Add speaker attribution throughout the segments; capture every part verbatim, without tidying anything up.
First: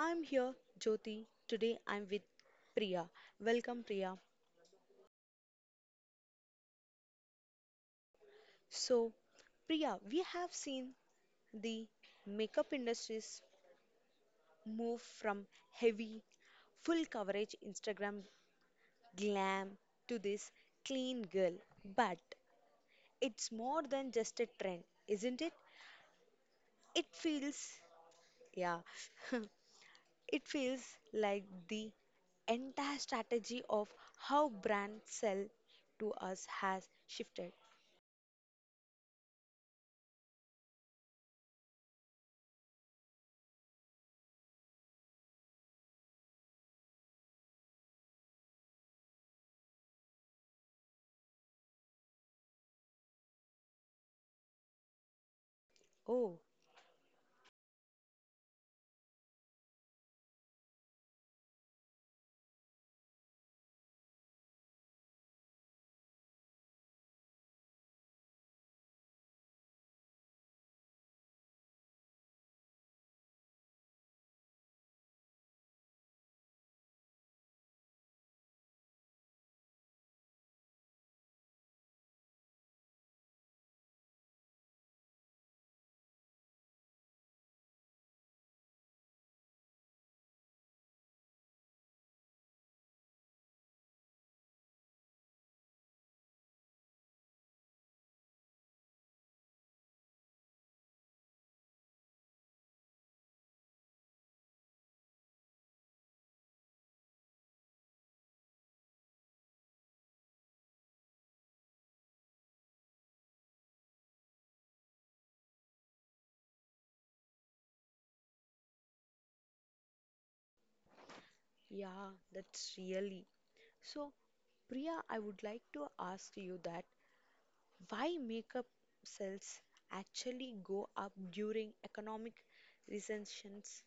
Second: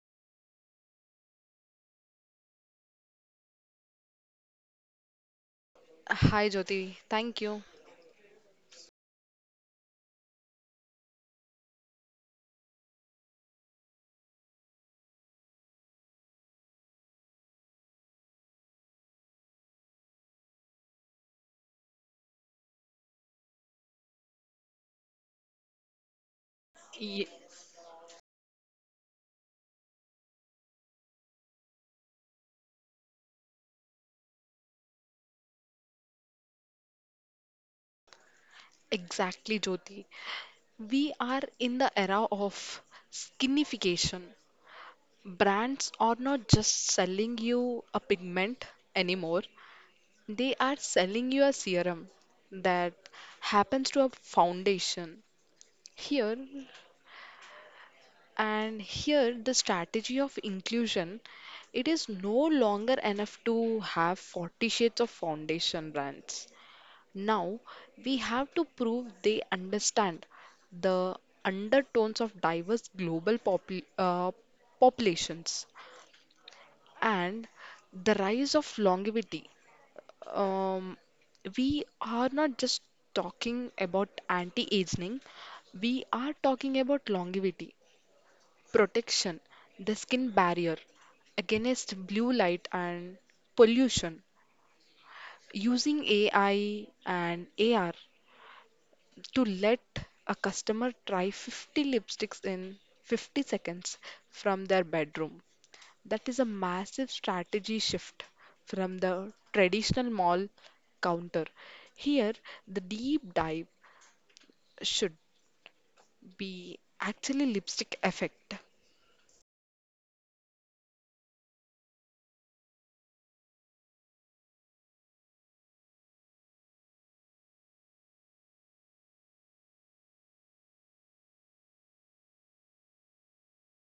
Speaker 1: I'm here, Jyoti. Today I'm with Priya. Welcome, Priya.
Speaker 2: Hi Jyoti, thank you.
Speaker 1: So, Priya, we have seen the makeup industries move from heavy, full coverage Instagram glam to this clean girl. But it's more than just a trend, isn't it? It
Speaker 2: Ye-
Speaker 1: feels, yeah. It feels like the entire strategy of how brands sell to us has shifted.
Speaker 2: exactly, Jyoti. We are in the era of skinification. Brands are not just selling you a pigment anymore, they are selling you a serum that happens to a foundation. Here
Speaker 1: Oh,
Speaker 2: and here, the strategy of inclusion, it is no longer enough to have forty shades of foundation brands. Now we have to prove they understand the undertones of diverse global popul- uh, populations and the rise of longevity. Um, we are not just talking about anti-aging, we are talking about longevity, protection, the skin barrier against blue light and pollution. Using A I and A R to let a customer try fifty lipsticks in fifty seconds from their bedroom. That is a massive strategy shift from the traditional mall counter. Here, the deep dive should be actually lipstick effect.
Speaker 1: yeah, that's really. So, Priya, I would like to ask you that why makeup sales actually go up during economic recessions?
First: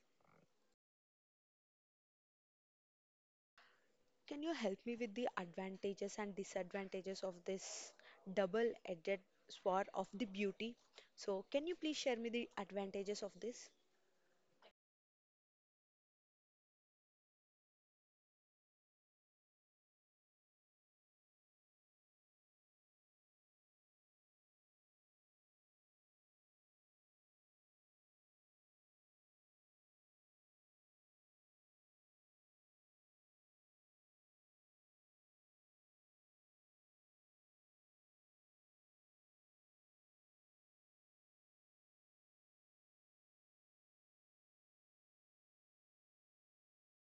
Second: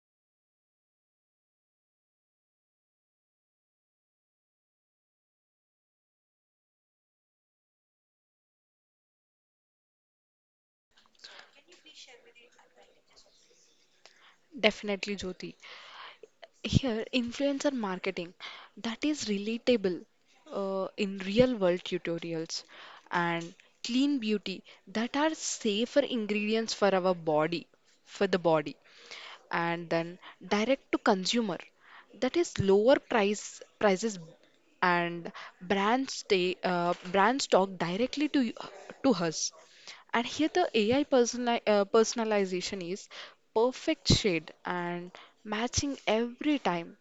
Speaker 1: Can you help me with the advantages and disadvantages of this double-edged sword of the beauty? So, can you please share me the advantages of this?
Speaker 2: Definitely, Jyoti. Here, influencer marketing that is relatable, uh, in real world tutorials, and clean beauty that are safer ingredients for our body, for the body. And then direct to consumer, that is lower price prices, and brands stay, uh, brands talk directly to you, to us. And here the ai personali- uh, personalization is perfect shade and matching every time.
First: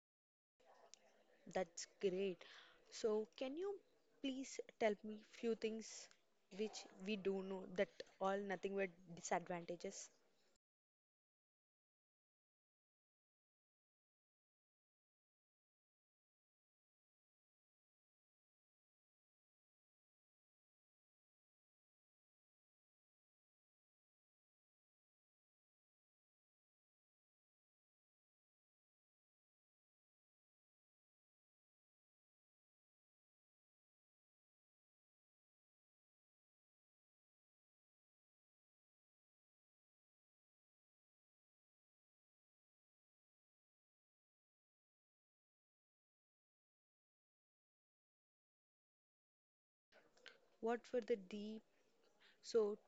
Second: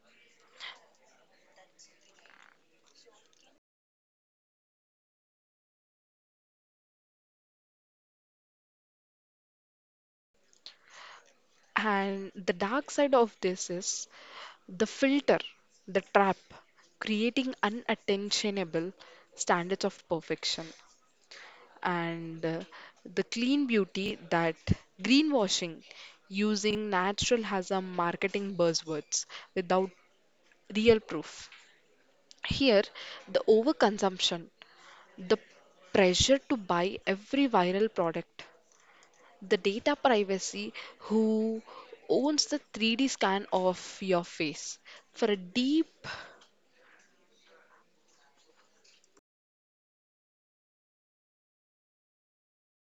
Speaker 1: That's great. So, can you please tell me few things which we do know that all nothing were disadvantages?
Speaker 2: And the dark side of this is the filter, the trap, creating unattainable standards of perfection and uh, the clean beauty, that greenwashing, using natural has a marketing buzzwords without real proof. Here, the overconsumption, the pressure to buy every viral product, the data privacy, who owns the three D scan of your face for a deep.
Speaker 1: What were the deep? So,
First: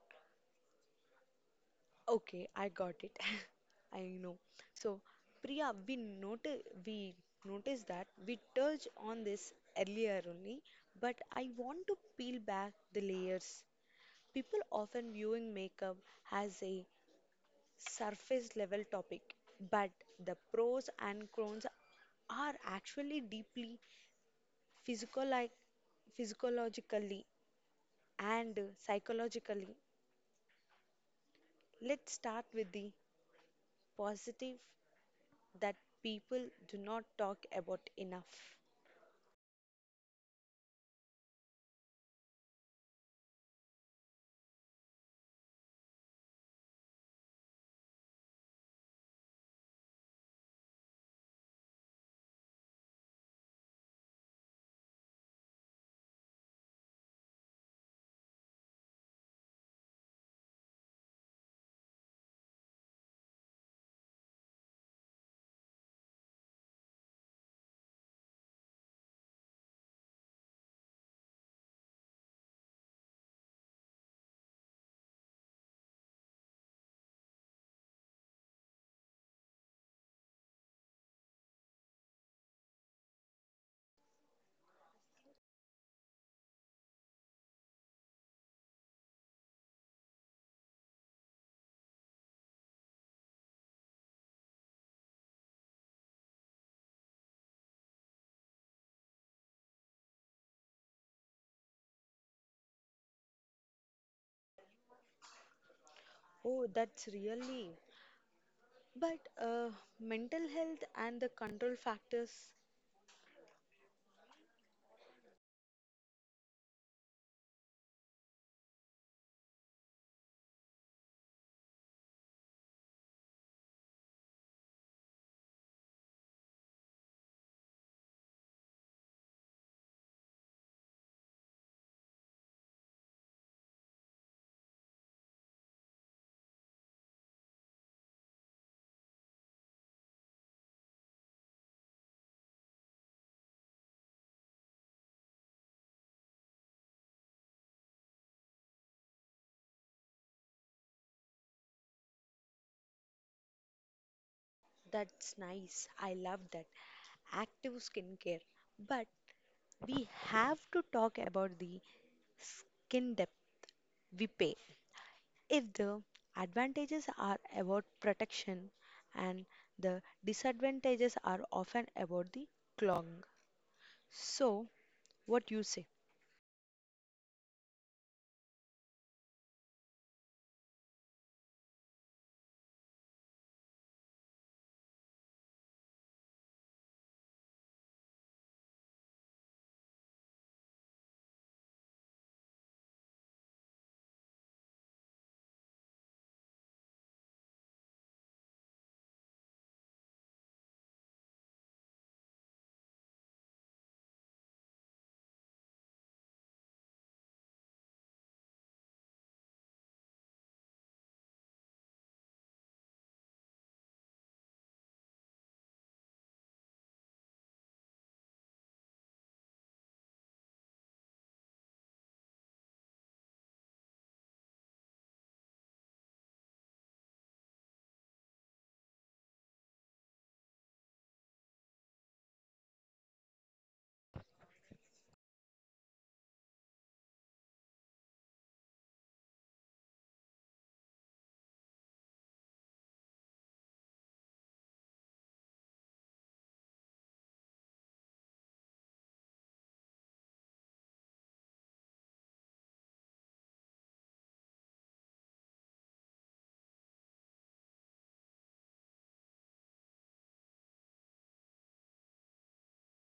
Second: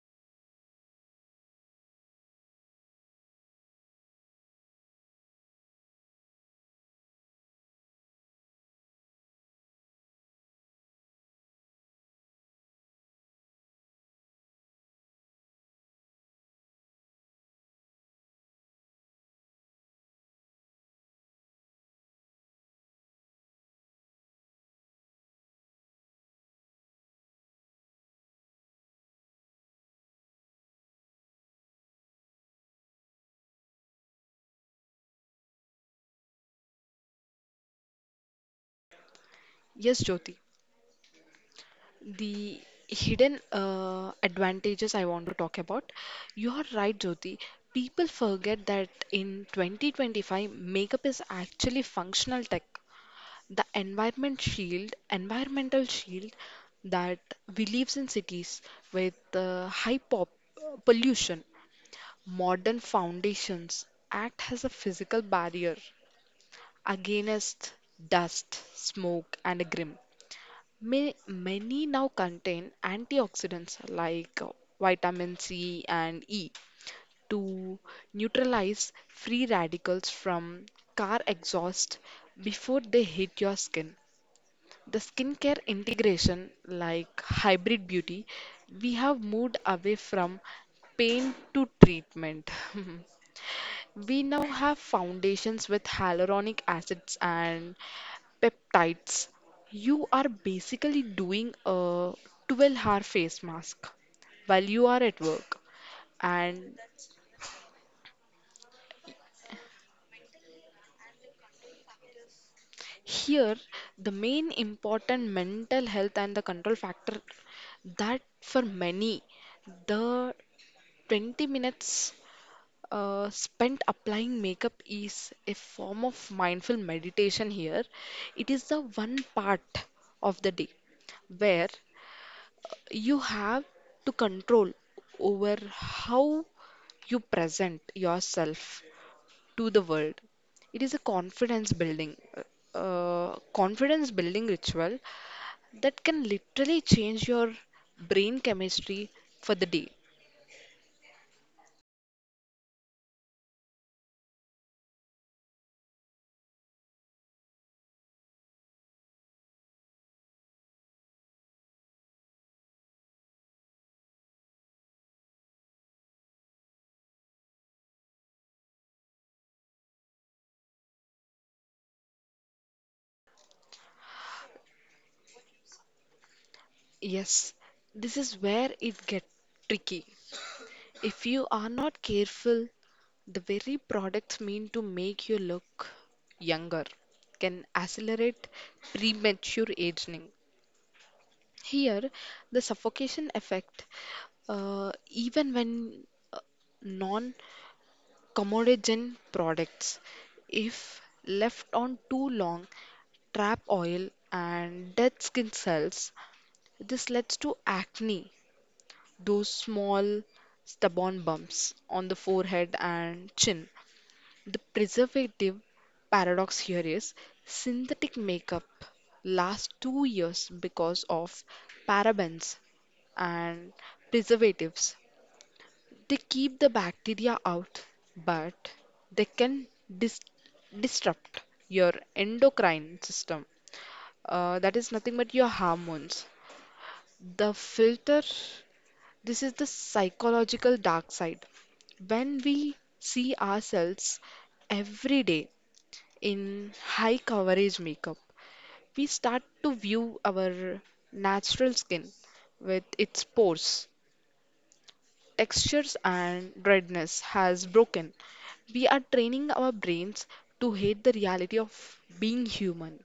Speaker 1: okay, I got it. I know. So, Priya, we noticed we noticed that we touched on this earlier only, but I want to peel back the layers. People often viewing makeup as a surface level topic, but the pros and cons are actually deeply physical- physiologically and psychologically. Let's start with the positive that people do not talk about enough.
Speaker 2: Yes, Jyoti. The hidden uh, advantages I want to talk about. You are right, Jyoti. People forget that in twenty twenty-five, makeup is actually functional tech. The environment shield, environmental shield, that we live in cities with uh, high pop uh, pollution. Modern foundations act as a physical barrier against dust, smoke, and a grim. May, many now contain antioxidants like uh, vitamin C and E to neutralize free radicals from car exhaust before they hit your skin. The skincare integration, like hybrid beauty, we have moved away from pain to treatment. We now have foundations with hyaluronic acids and peptides. You are basically doing a twelve hour face mask while you are at work.
Speaker 1: Oh,
Speaker 2: And
Speaker 1: that's really. But uh, mental health and the control factors,
Speaker 2: here, the main important mental health and the control factor, that for many, the twenty minutes Uh, spent applying makeup is a form of mindful meditation here. It is the one part of the day where you have to control over how you present yourself to the world. It is a confidence building, uh, confidence building ritual that can literally change your brain chemistry for the day.
Speaker 1: that's nice. I love that. Active skincare. But we have to talk about the skin depth we pay. If the advantages are about protection and the disadvantages are often about the clogging. So, what you say?
Speaker 2: Yes, this is where it gets tricky. If you are not careful, the very products mean to make you look younger can accelerate premature aging. Here, the suffocation effect, uh, even when non commodogen products, if left on too long, trap oil and dead skin cells. This leads to acne, those small stubborn bumps on the forehead and chin. The preservative paradox here is synthetic makeup lasts two years because of parabens and preservatives. They keep the bacteria out, but they can dis- disrupt your endocrine system. Uh, that is nothing but your hormones. The filter, this is the psychological dark side. When we see ourselves every day in high coverage makeup, we start to view our natural skin with its pores, textures, and redness has broken. We are training our brains to hate the reality of being human.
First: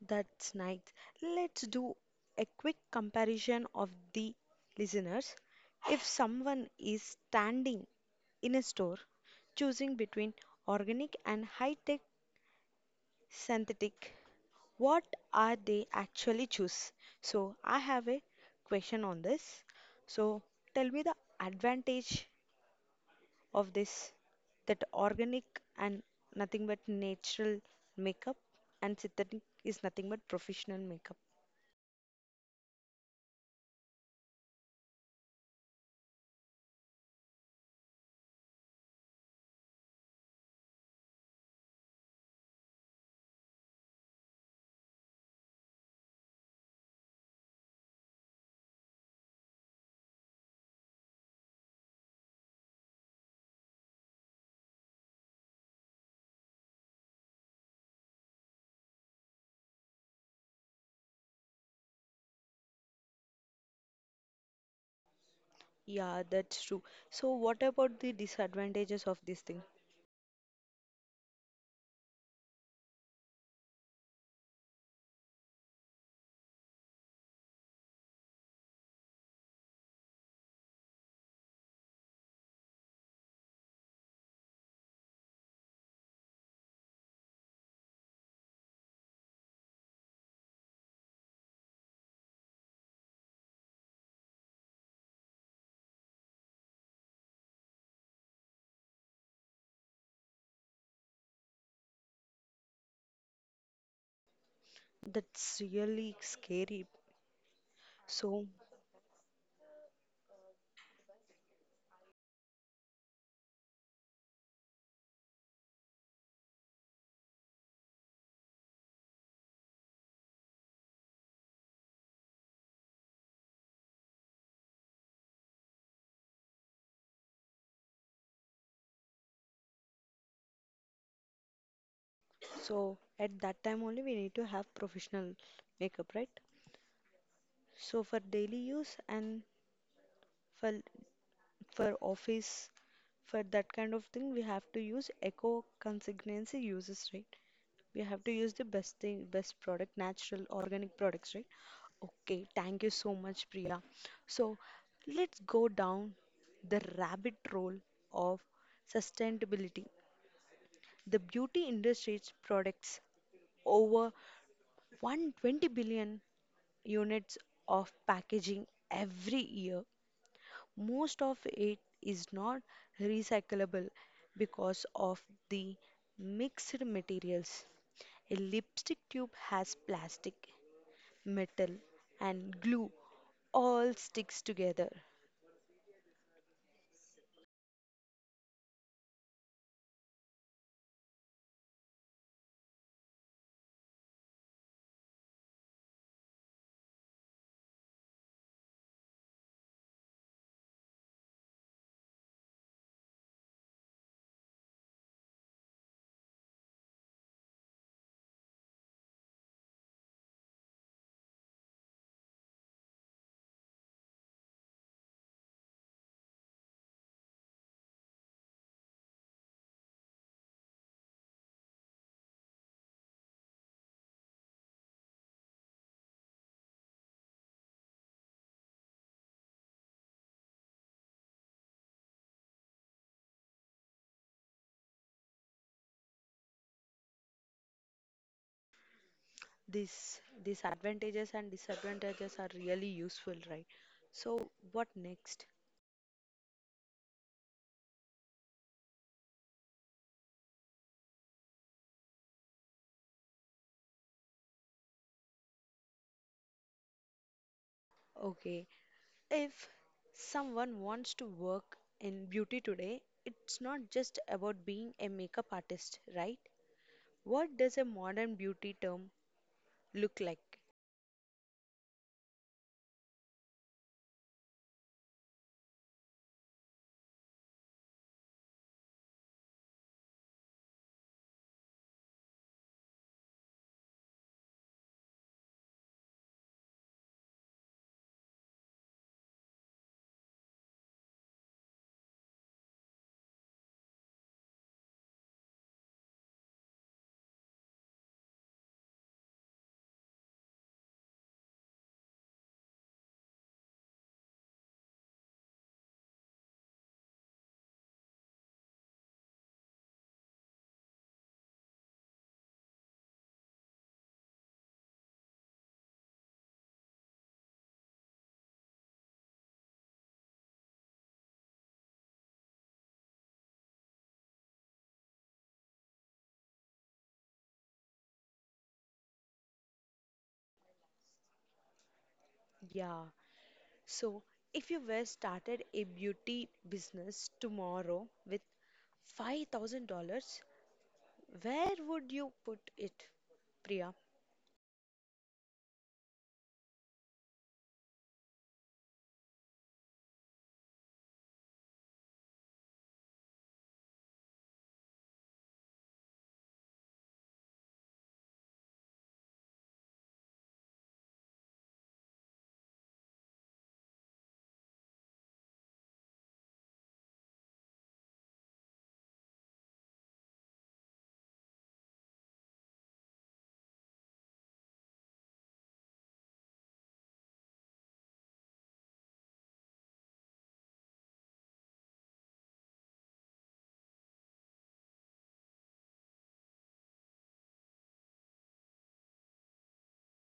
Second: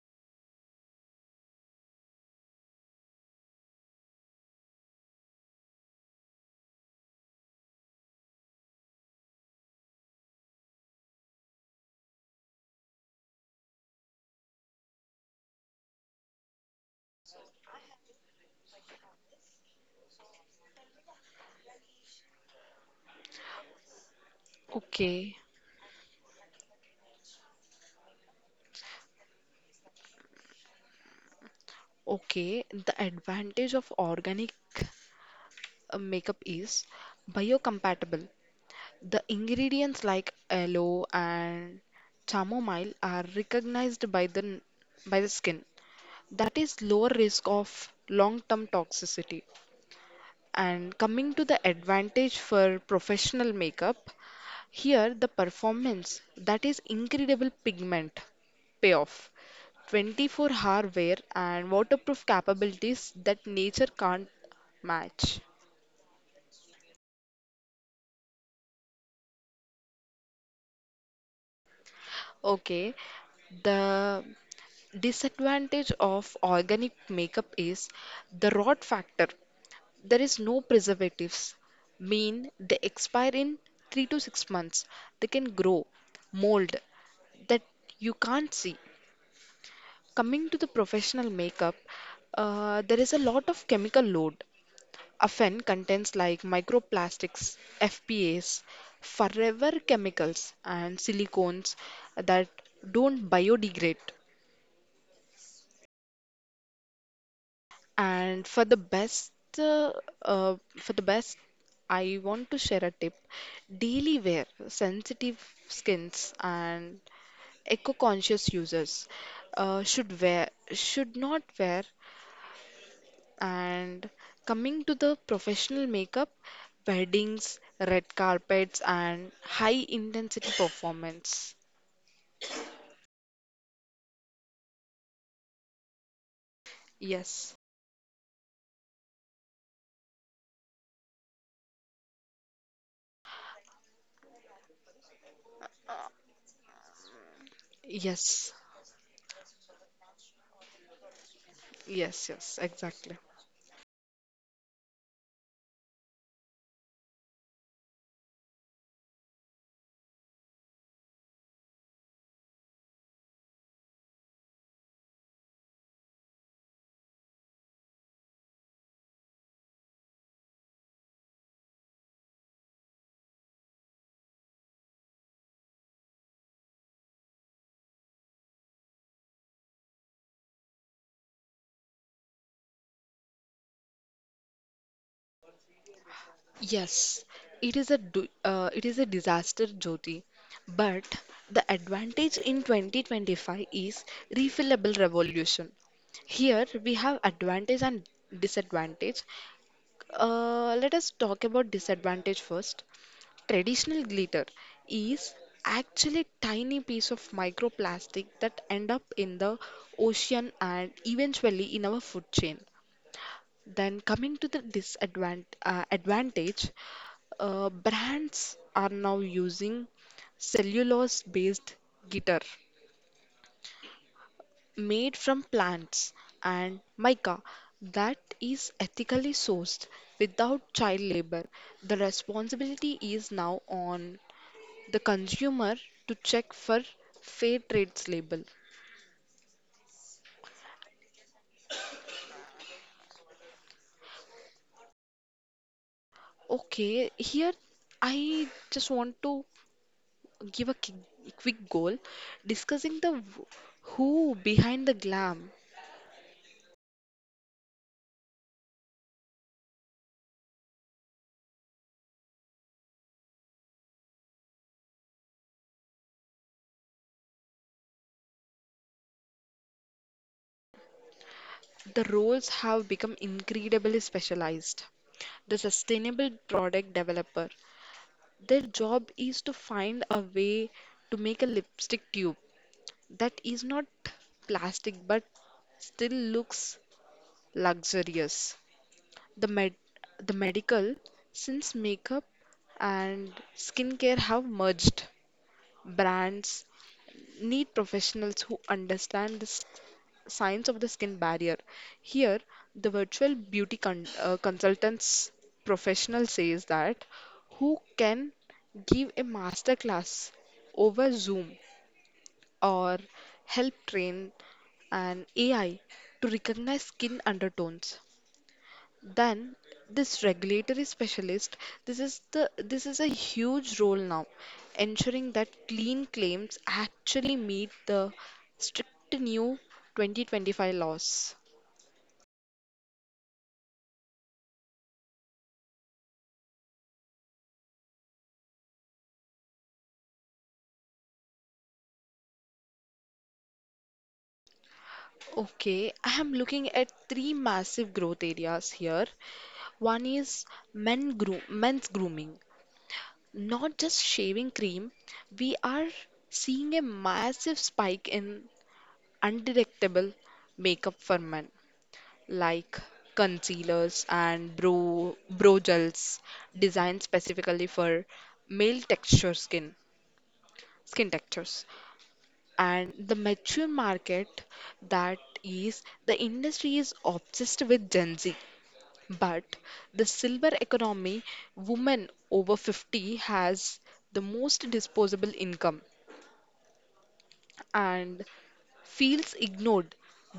Speaker 1: That's nice. Let's do a quick comparison of the listeners. If someone is standing in a store choosing between organic and high-tech synthetic, what are they actually choose? So I have a question on this. So tell me the advantage of this, that
Speaker 2: Okay,
Speaker 1: organic and nothing but natural makeup, and synthetic is nothing but professional makeup.
Speaker 2: okay. The advantage of organic uh, makeup is biocompatible. The ingredients like aloe and chamomile are recognized by the n- by the skin. That is lower risk of long-term toxicity. And coming to the advantage for professional makeup, here the performance, that is incredible pigment payoff. twenty-four hour wear and waterproof capabilities that nature can't match.
Speaker 1: Yeah, that's true. So what about the disadvantages of this thing?
Speaker 2: Okay, the disadvantage of organic makeup is the rot factor. There is no preservatives, mean they expire in three to six months. They can grow, mold that you can't see. Coming to the professional makeup, uh, there is a lot of chemical load, often contents like microplastics, F P As, forever chemicals, and silicones that don't biodegrade.
Speaker 1: That's really scary. So,
Speaker 2: And for the best, uh, uh, for the best, I want to share a tip: daily wear, sensitive skins, and eco-conscious users uh, should wear should not wear. And coming to the professional makeup, weddings, red carpets, and high intensity performance.
Speaker 1: so at that time only we need to have professional makeup, right?
Speaker 2: Yes,
Speaker 1: So for daily use and for for office, for that kind of thing, we have to use eco consignancy uses, right? We have to
Speaker 2: yes,
Speaker 1: use the best thing, best product, natural organic products, right?
Speaker 2: yes,
Speaker 1: Okay,
Speaker 2: yes,
Speaker 1: thank you so
Speaker 2: exactly.
Speaker 1: much, Priya. So let's go down the rabbit hole of sustainability. The beauty industry's products over one hundred twenty billion units of packaging every year. Most of it is not recyclable because of the mixed materials. A lipstick tube has plastic, metal, and glue all sticks together.
Speaker 2: Yes, it is a du- uh, it is a disaster, Jyoti. But the advantage in twenty twenty-five is refillable revolution. Here we have advantage and disadvantage. Uh, let us talk about disadvantage first. Traditional glitter is actually tiny piece of microplastic that end up in the ocean and eventually in our food chain. Then coming to the disadvantage, uh, advantage, uh, brands are now using cellulose-based guitar made from plants and mica that is ethically sourced without child labor. The responsibility is now on the consumer to check for fair trades label.
Speaker 1: This these advantages and disadvantages are really useful, right? So what next?
Speaker 2: Okay, here I just want to give a ki- quick goal discussing the w- who behind the glam.
Speaker 1: Okay, if someone wants to work in beauty today, it's not just about being a makeup artist, right? What does a modern beauty term look like?
Speaker 2: The roles have become incredibly specialized. The sustainable product developer, their job is to find a way to make a lipstick tube that is not plastic but still looks luxurious. The med the medical, since makeup and skincare have merged, brands need professionals who understand the s- science of the skin barrier. Here, the virtual beauty con- uh, consultants professional says that who can give a master class over Zoom or help train an A I to recognize skin undertones. Then this regulatory specialist, this is the this is a huge role now, ensuring that clean claims actually meet the strict new twenty twenty-five laws.
Speaker 1: Yeah. So, if you were started a beauty business tomorrow with five thousand dollars where would you put it, Priya?
Speaker 2: Okay, I am looking at three massive growth areas here. One is men groom, men's grooming. Not just shaving cream, we are seeing a massive spike in undetectable makeup for men, like concealers and bro bro gels designed specifically for male texture skin skin textures, and the mature market, that is the industry is obsessed with Gen Z, but the silver economy, women over fifty, has the most disposable income and feels ignored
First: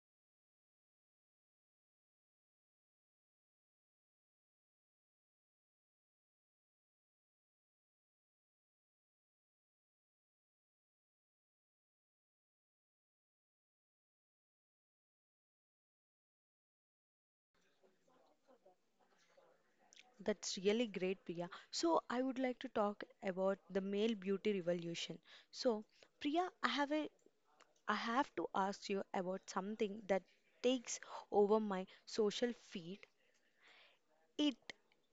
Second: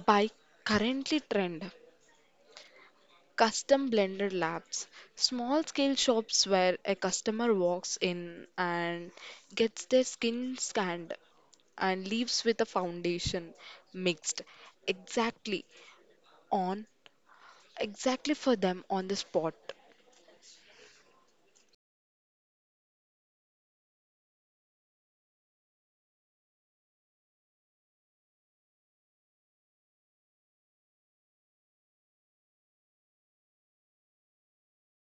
Speaker 2: by currently trend. Custom blender labs, small scale shops where a customer walks in and gets their skin scanned and leaves with a foundation mixed exactly on exactly for them on the spot.
Speaker 1: That's really great, Priya. So, I would like to talk about the male beauty revolution. So, Priya, I have a I have to ask you about something that takes over my social feed. It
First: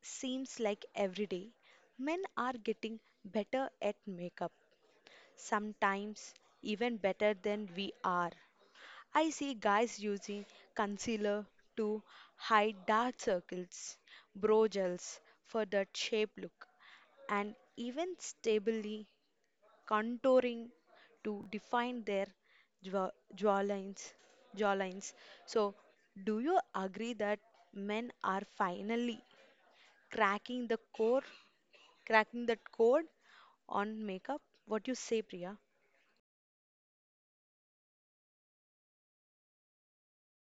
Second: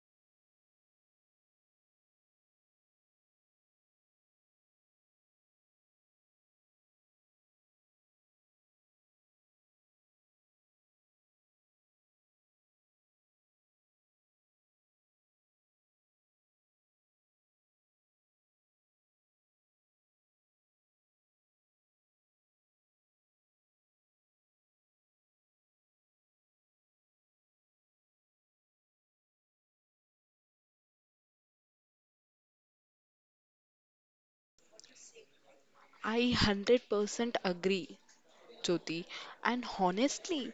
Speaker 1: seems like every day men are getting better at makeup, sometimes even better than we are. I see guys using concealer to hide dark circles, brow gels for that shape look, and even stably contouring to define their jaw- jawlines. jawlines. So, do you agree that men are finally cracking the core, cracking that code on makeup. What you say, Priya?
Speaker 2: I one hundred percent agree, Jyoti. And honestly,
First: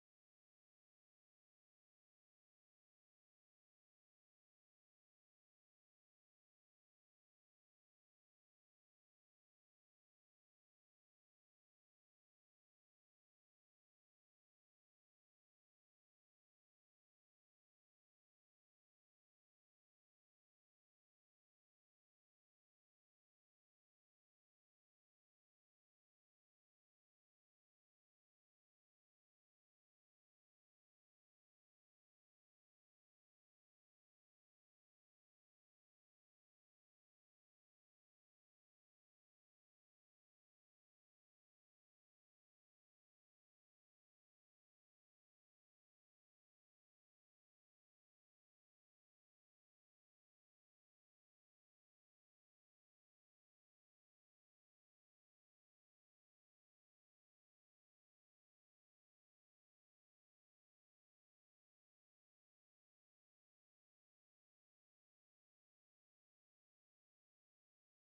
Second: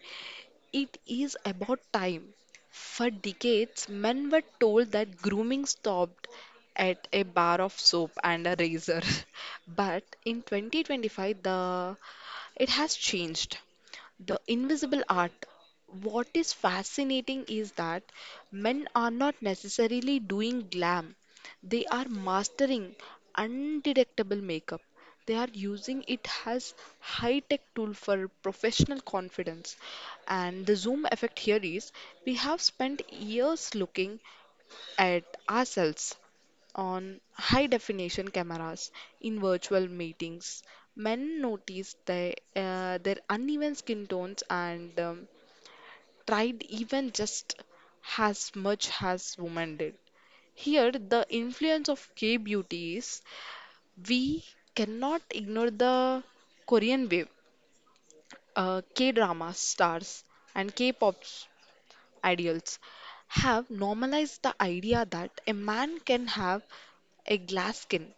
Speaker 2: it is about time. For decades, men were told that grooming stopped at a bar of soap and a razor. But in twenty twenty-five, the it has changed. The invisible art. What is fascinating is that men are not necessarily doing glam. They are mastering undetectable makeup. They are using it as high-tech tool for professional confidence. And the zoom effect here is we have spent years looking at ourselves on high definition cameras in virtual meetings. Men noticed they, uh, their uneven skin tones, and um, tried even just as much as women did. Here, the influence of K beauties, we cannot ignore the Korean wave. Uh, K drama stars and K pop ideals have normalized the idea that a man can have a glass skin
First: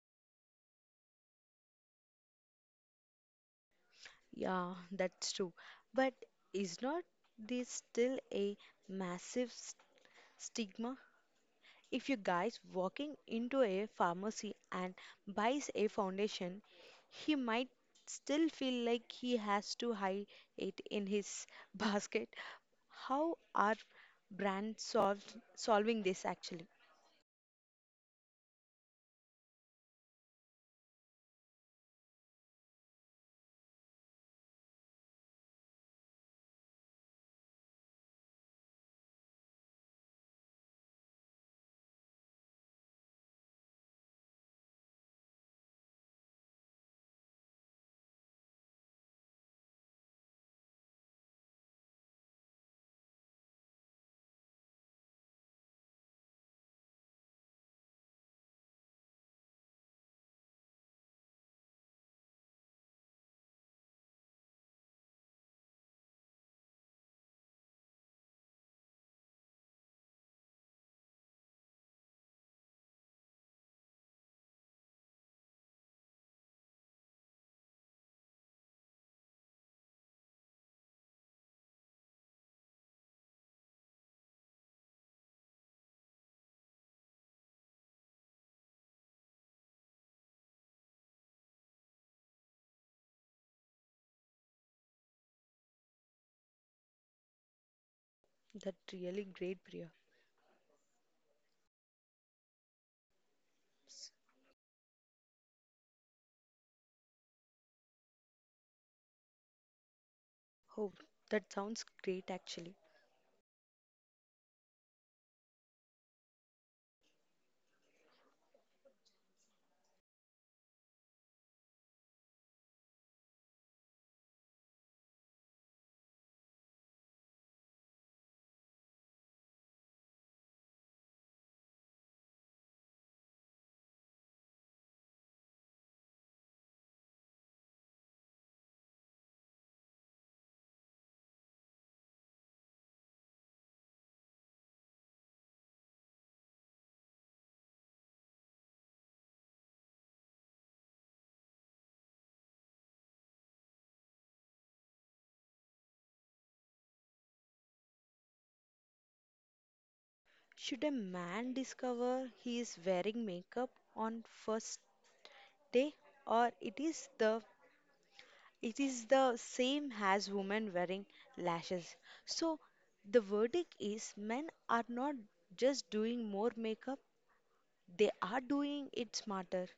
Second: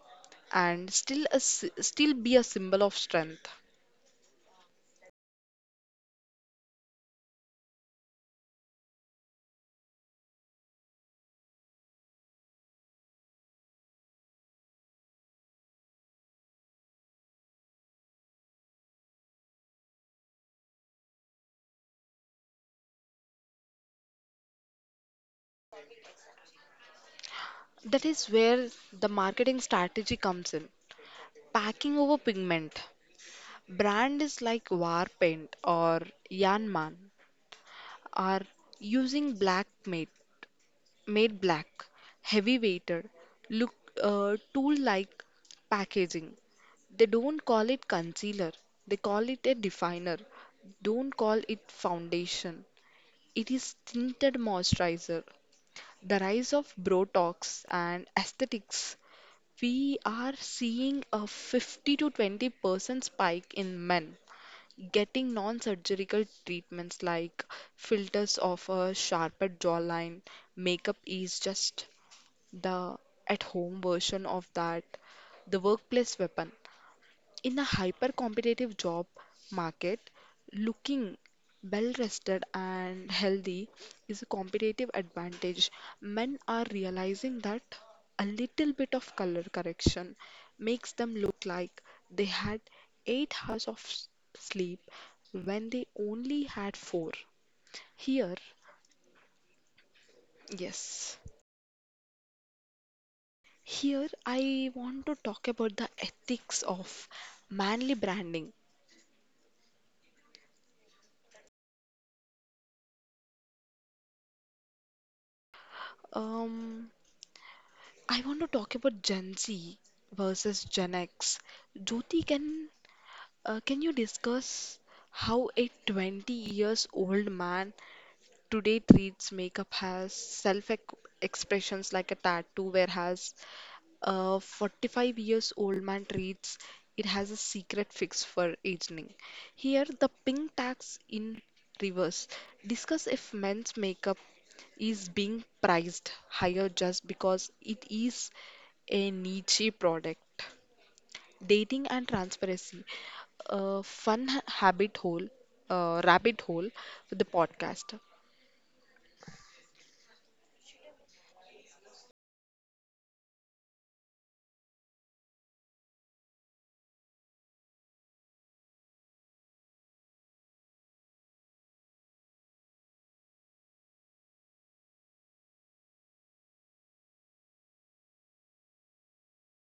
Speaker 2: and still, a, s- still be a symbol of strength.
Speaker 1: Yeah, that's true. But is not this still a massive s- stigma? If you guys walking into a pharmacy and buys a foundation, he might still feel like he has to hide it in his basket. How are brands solve, solving this actually?
Speaker 2: That is where the marketing strategy comes in. Packing over pigment. Brand is like war paint or Yanman, are using black made, made black, heavy weighted, look uh, tool like packaging. They don't call it concealer, they call it a definer. Don't call it foundation. It is tinted moisturizer. The rise of Botox and aesthetics. We are seeing a fifty to twenty percent spike in men getting non-surgical treatments like filters of a sharper jawline. Makeup is just the at-home version of that, the workplace weapon. In a hyper competitive job market, looking well rested and healthy is a competitive advantage. Men are realizing that a little bit of color correction makes them look like they had eight hours of s- sleep when they only had four. Here,
Speaker 1: That really great, Priya.
Speaker 2: yes, here I want to talk about the ethics of manly branding.
Speaker 1: Oh, that sounds great actually.
Speaker 2: Um, I want to talk about Gen Z versus Gen X. Jyoti, can uh, can you discuss how a twenty years old man today treats makeup as self expressions like a tattoo, whereas a forty-five years old man treats it has a secret fix for aging. Here, the pink tax in reverse. Discuss if men's makeup is being priced higher just because it is a niche product. Dating and transparency. A fun ha- habit hole, uh, rabbit hole for the podcast.
Speaker 1: Should a man discover he is wearing makeup on first day or it is the it is the same as women wearing lashes. So the verdict is men are not just doing more makeup, they are doing it smarter.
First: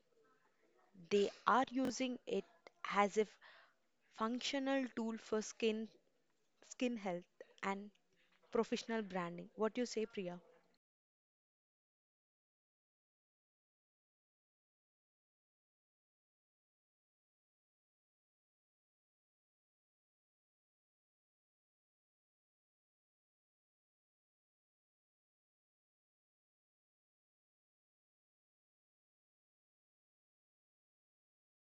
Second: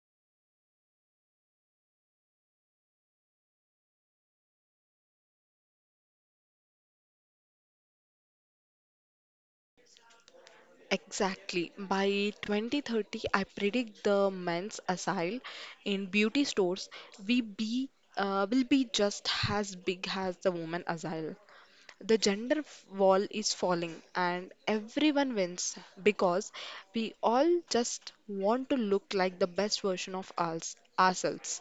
Speaker 1: They are using it as a functional tool for skin skin health and professional branding. What do you say, Priya?
Speaker 2: Exactly. By twenty thirty, I predict the men's aisle in beauty stores we be uh, will be just as big as the women aisle. The gender f- wall is falling and everyone wins because we all just want to look like the best version of ours, ourselves.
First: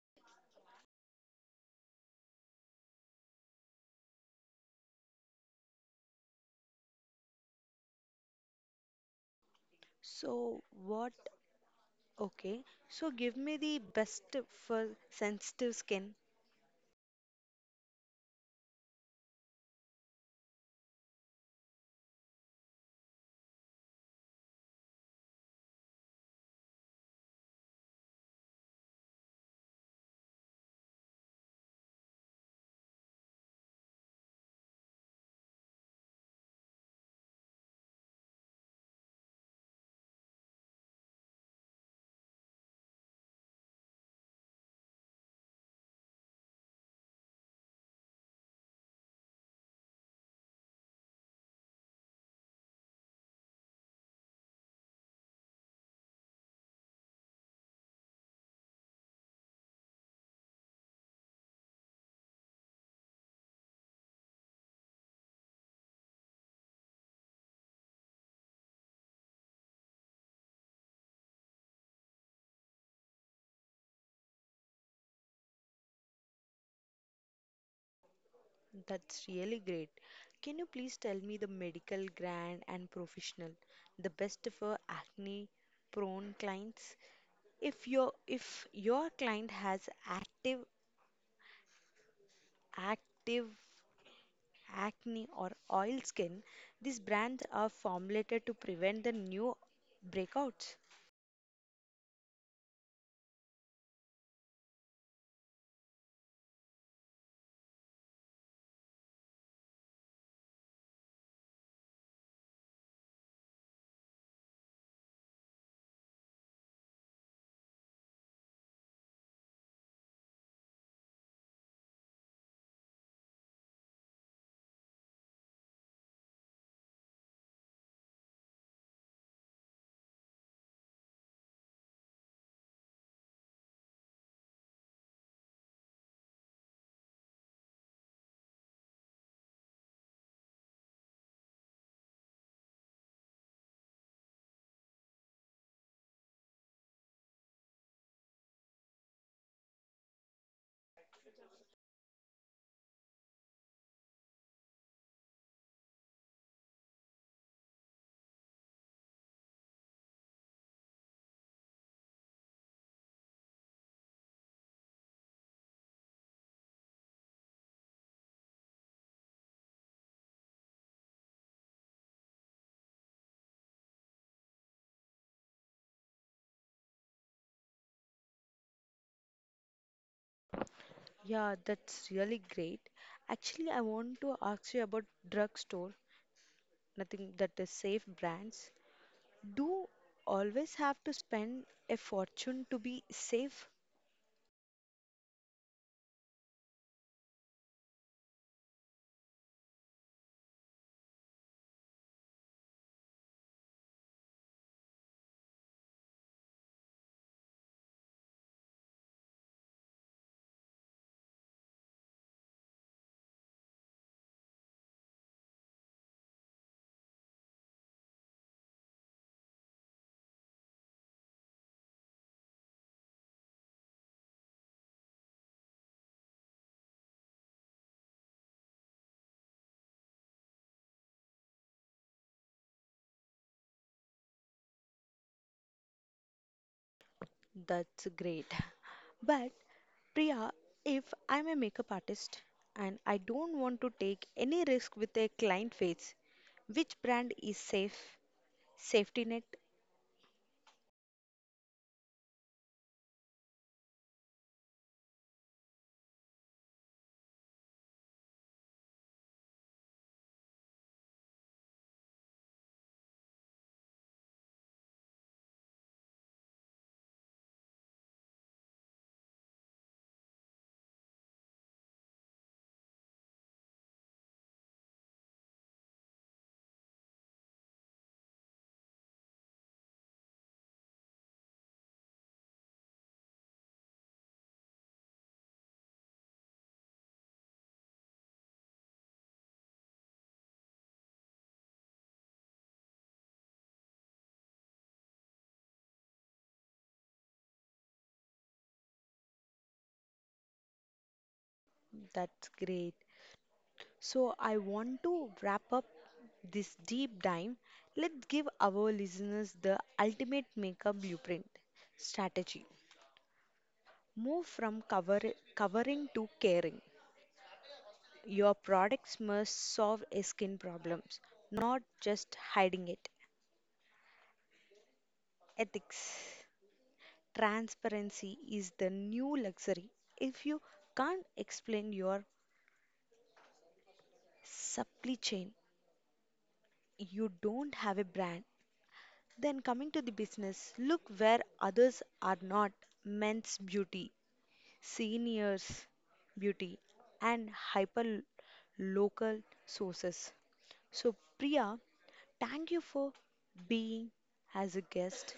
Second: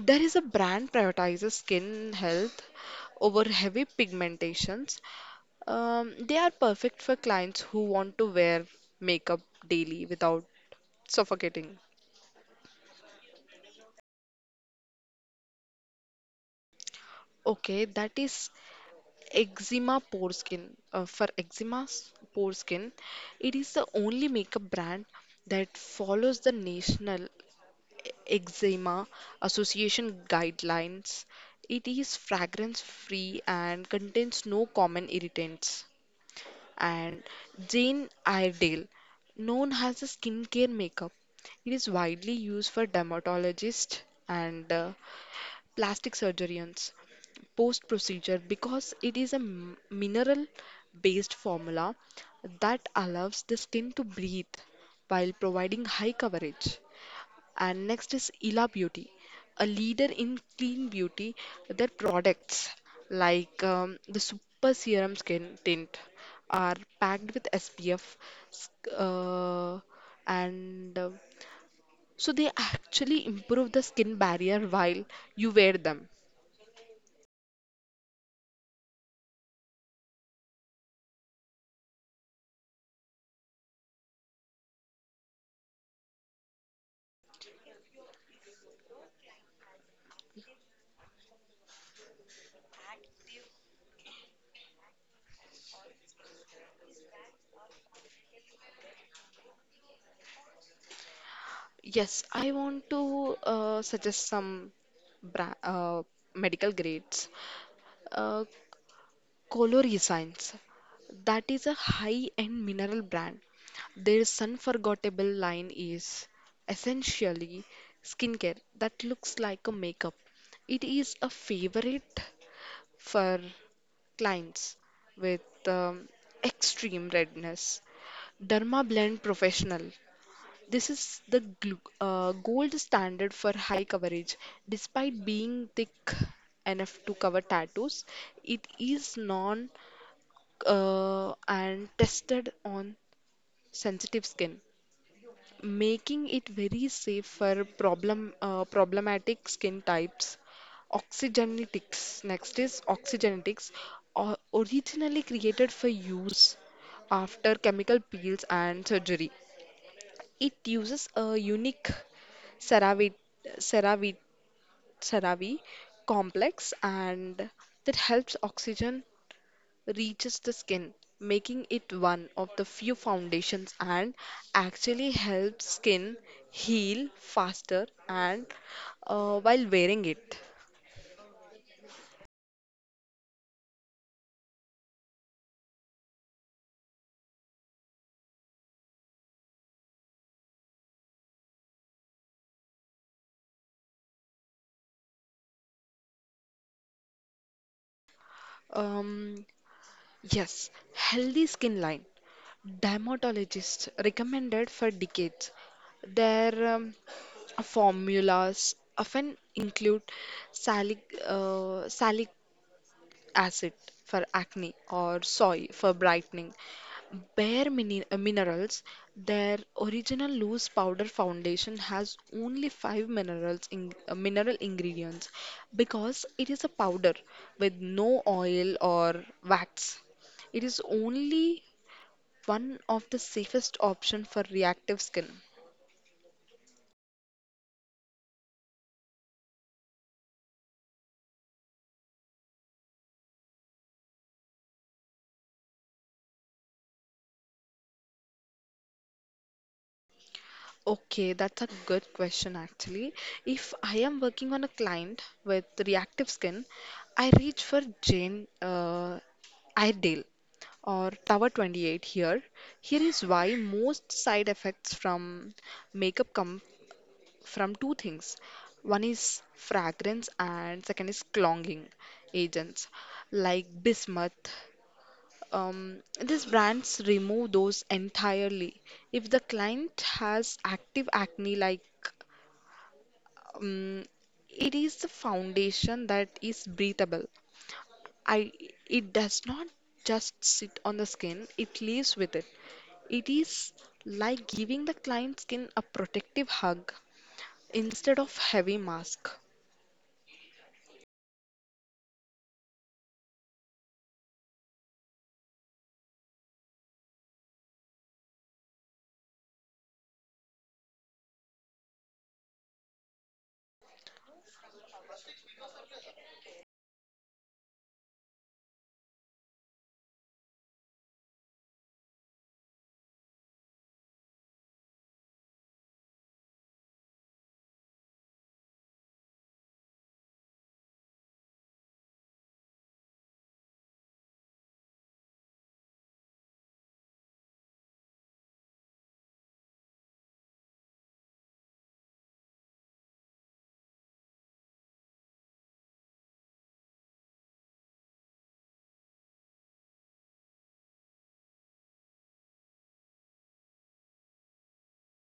Speaker 2: There is a brand prioritizes skin health over heavy pigmentations. Um, they are perfect for clients who want to wear makeup daily without
Speaker 1: So, what.
Speaker 2: suffocating.
Speaker 1: Okay, so give me the best for sensitive skin.
Speaker 2: Okay, that is eczema pore skin. Uh, for eczema s- pore skin, it is the only makeup brand that follows the National Eczema Association guidelines. It is fragrance free and contains no common irritants. And Jane Iredale, known as a skincare makeup. It is widely used for dermatologists and uh, plastic surgeons post procedure because it is a mineral based formula that allows the skin to breathe while providing high coverage. And next is Ila Beauty, a leader in clean beauty. Their products, like um, the Super Serum Skin Tint, are packed with S P F, uh, and uh, so they actually improve the skin barrier while you wear them.
Speaker 1: That's really great. Can you please tell me the medical grade and professional, the best for acne prone clients? If your if your client has active active acne or oil skin, these brands are formulated to prevent the new breakouts.
Speaker 2: Yes, I want to uh, suggest some bra uh, medical grades. Uh, Colorescence, that is a high-end mineral brand. Their unforgettable line is essentially skincare that looks like a makeup. It is a favorite for clients with um, extreme redness. Derma Blend Professional. This is the glu- uh, gold standard for high coverage. Despite being thick enough to cover tattoos, it is non uh, and tested on sensitive skin, making it very safe for problem uh, problematic skin types. Oxygenetics. Next is oxygenetics, o- originally created for use after chemical peels and surgery. It uses a unique CeraVe, CeraVe, CeraVe complex and that helps oxygen reaches the skin, making it one of the few foundations and actually helps skin heal faster and uh, while wearing it.
Speaker 1: Yeah, that's really great. Actually, I want to ask you about drugstore. Nothing that is safe brands do always have to spend a fortune to be safe.
Speaker 2: Um, yes, healthy skin line. Dermatologists recommended for decades. Their um, formulas often include salic, uh, salic acid for acne or soy for brightening. Bare mini- uh, minerals, their original loose powder foundation has only five minerals in, uh, mineral ingredients because it is a powder with no oil or wax. It is only one of the safest option for reactive skin.
Speaker 1: That's great. But Priya, if I'm a makeup artist and I don't want to take any risk with a client face, which brand is safe? Safety net?
Speaker 2: Okay, that's a good question actually. If I am working on a client with reactive skin, I reach for Jane uh, Iredale or Tower twenty-eight here. Here is why most side effects from makeup come from two things. One is fragrance and second is clogging agents like bismuth. Um, these brands remove those entirely. If the client has active acne, like um, it is the foundation that is breathable. I It does not just sit on the skin; it lives with it. It is like giving the client skin a protective hug instead of heavy mask.
Speaker 1: That's great. So I want to wrap up this deep dive. Let's give our listeners the ultimate makeup blueprint strategy. Move from cover, covering to caring. Your products must solve skin problems, not just hiding it. Ethics. Transparency is the new luxury. If you can't explain your supply chain, you don't have a brand. Then coming to the business, look where others are not. Men's beauty, seniors beauty, and hyper local sources. So, Priya, thank you for being as a guest.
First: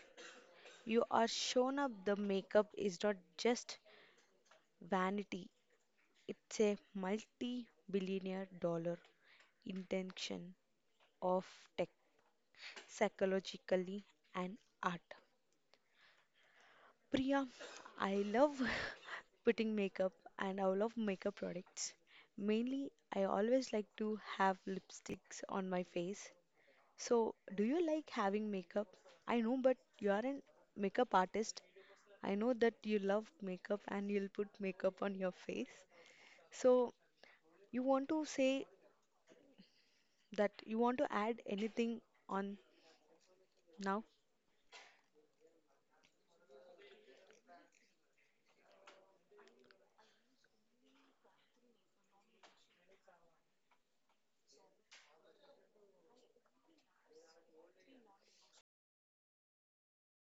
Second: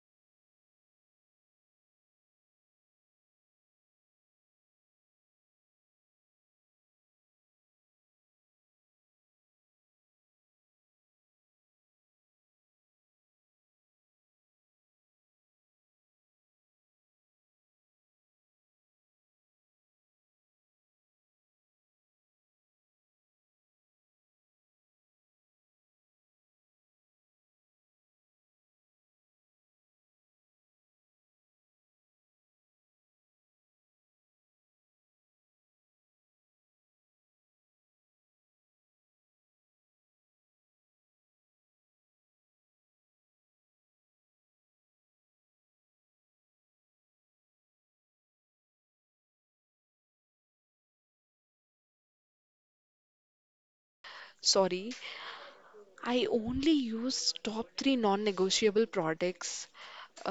Speaker 1: You are shown up the makeup is not just vanity, it's a multi billionaire dollar intention of tech, psychologically, and art. Priya, I love putting makeup and I love makeup products. Mainly, I always like to have lipsticks on my face. So, do you like having makeup? I know, but you are a makeup artist. I know that you love makeup and you'll put makeup on your face. So, you want to say that you want to add anything on now?
Speaker 2: Sorry, I only use top three non-negotiable products.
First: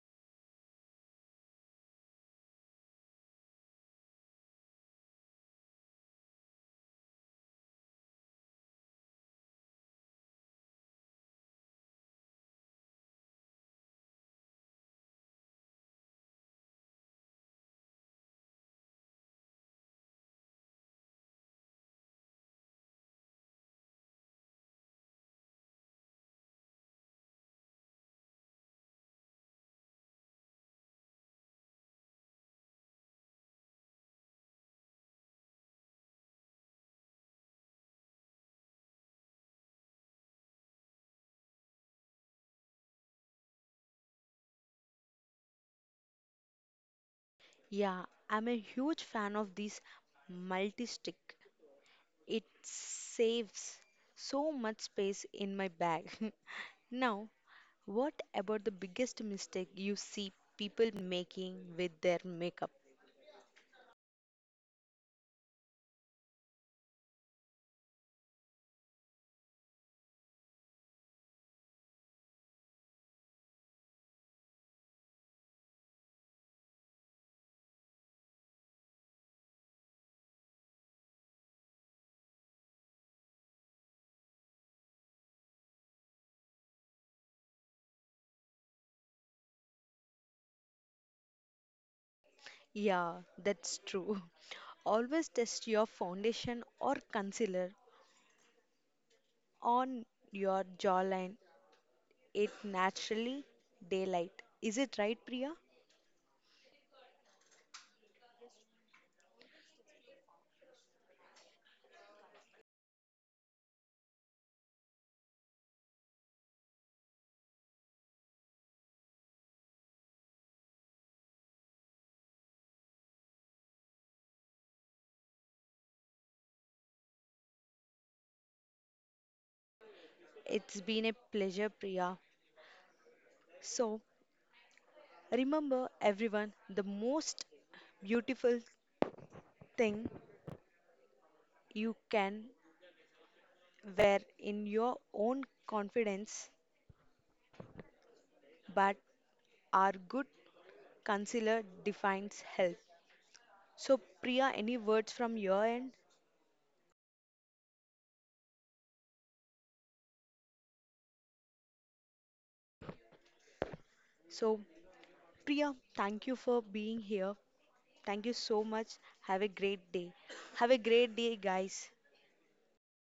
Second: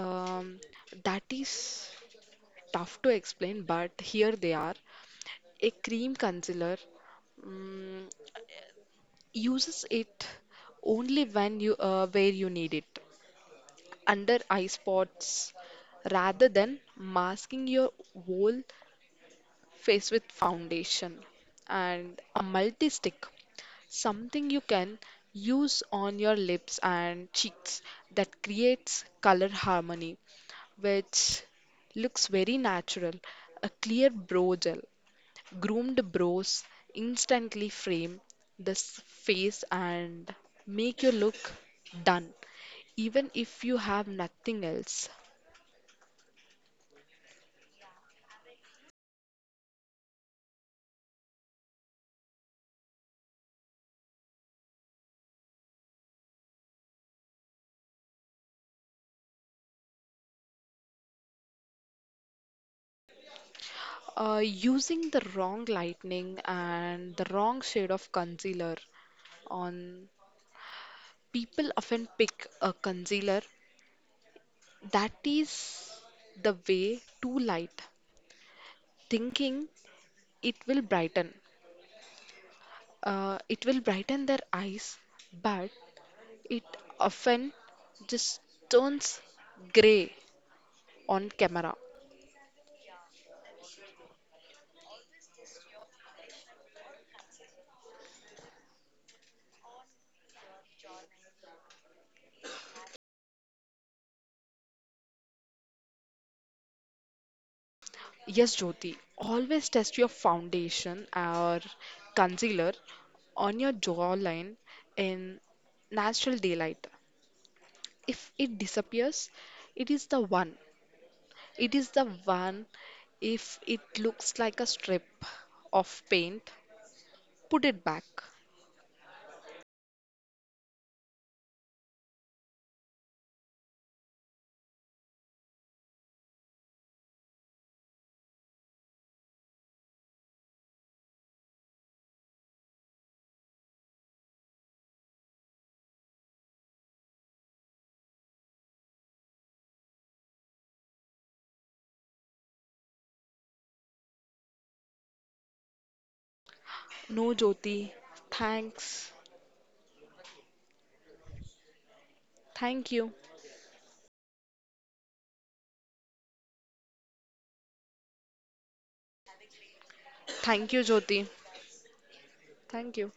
Speaker 2: Um, that is. Tough to explain, but here they are. A cream concealer mm uses it only when you uh, where you need it, under eye spots, rather than masking your whole face with foundation. And a multi stick, something you can use on your lips and cheeks that creates color harmony which looks very natural. A clear brow gel. Groomed bros instantly frame the s- face and make you look done, even if you have nothing else.
Speaker 1: Yeah, I'm a huge fan of this multi stick. It saves so much space in my bag. Now, what about the biggest mistake you see people making with their makeup?
Speaker 2: Uh, using the wrong lightning and the wrong shade of concealer on, people often pick a concealer that is the way too light, thinking it will brighten. Uh, it will brighten their eyes, but it often just turns grey on camera.
Speaker 1: Yeah, that's true. Always test your foundation or concealer on your jawline. It naturally daylight. Is it right, Priya?
Speaker 2: Yes, Jyoti, always test your foundation or concealer on your jawline in natural daylight. If it disappears, it is the one. It is the one. If it looks like a strip of paint, put it back.
Speaker 1: It's been a pleasure, Priya. So, remember everyone, the most beautiful thing you can wear in your own confidence, but our good concealer defines health. So, Priya, any words from your end?
Speaker 2: No, Jyoti. Thanks. Thank you.
Speaker 1: So, Priya, thank you for being here. Thank you so much. Have a great day. Have
Speaker 2: Thank
Speaker 1: a
Speaker 2: you,
Speaker 1: great
Speaker 2: Jyoti.
Speaker 1: day, guys.
Speaker 2: Thank you.